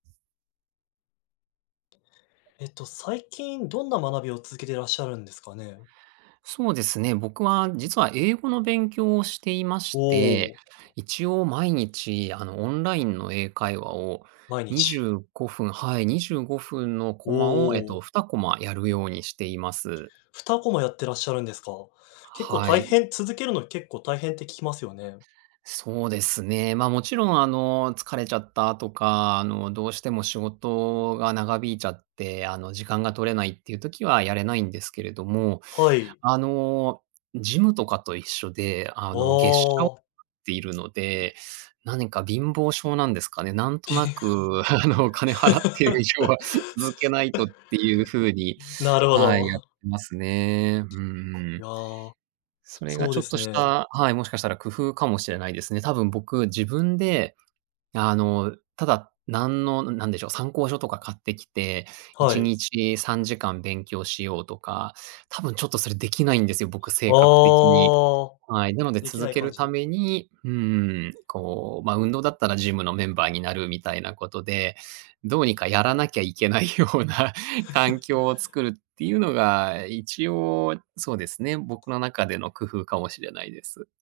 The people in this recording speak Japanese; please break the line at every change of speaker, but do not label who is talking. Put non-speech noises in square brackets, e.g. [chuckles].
ええと、最近どんな学びを続けていらっしゃるんですかね？
そうですね、僕は実は英語の勉強をしていま
お
して、
お。
一応毎日、あの、オンラインの英会話を、
毎
にじ
日。
ゅうご分はい、25分の
お
コマを、えっと、
お。
2コマやるようにしています。
2コマやってらっしゃるんですか？結構
は
大
い。
変続けるの結構大変って聞きますよね。
そうですね。ま、もちろん、あの、疲れちゃったとか、あの、どうしても仕事が長引いちゃって、あの、時間が取れないっていう時はやれないんですけれども、
はい。
あの、ジムとかと一緒で、あ
あ
の、月謝を払っ
あ。
ているので、何か貧乏性なんですかね、なんとなく、あの、お金払っている以
[chuckles]
上は続けないとっていうふうに、
なるほ
はい、やっ
ど。
てますね。うー
い
ん。
や、
それが
そう
ち
で
ょっ
す
とし
ね。
た、はい、もしかしたら工夫かもしれないですね。多分僕自分で、あの、ただ何の何でしょう、参考書とか買ってきて、い
は
ち
い。
にち3時間勉強しようとか、多分ちょっとそれできないんですよ、僕
あ
性格的に。
あ、
はい。なので、
でき
続
ない
け
感
る
じ
た
で。
めに、うーん、こう、ま、運動だったらジムのメンバーになるみたいなことで、どうにかやらなきゃいけないような環境を
[chuckles]
作るっていうのが、一応そうですね、僕の中での工夫かもしれないです。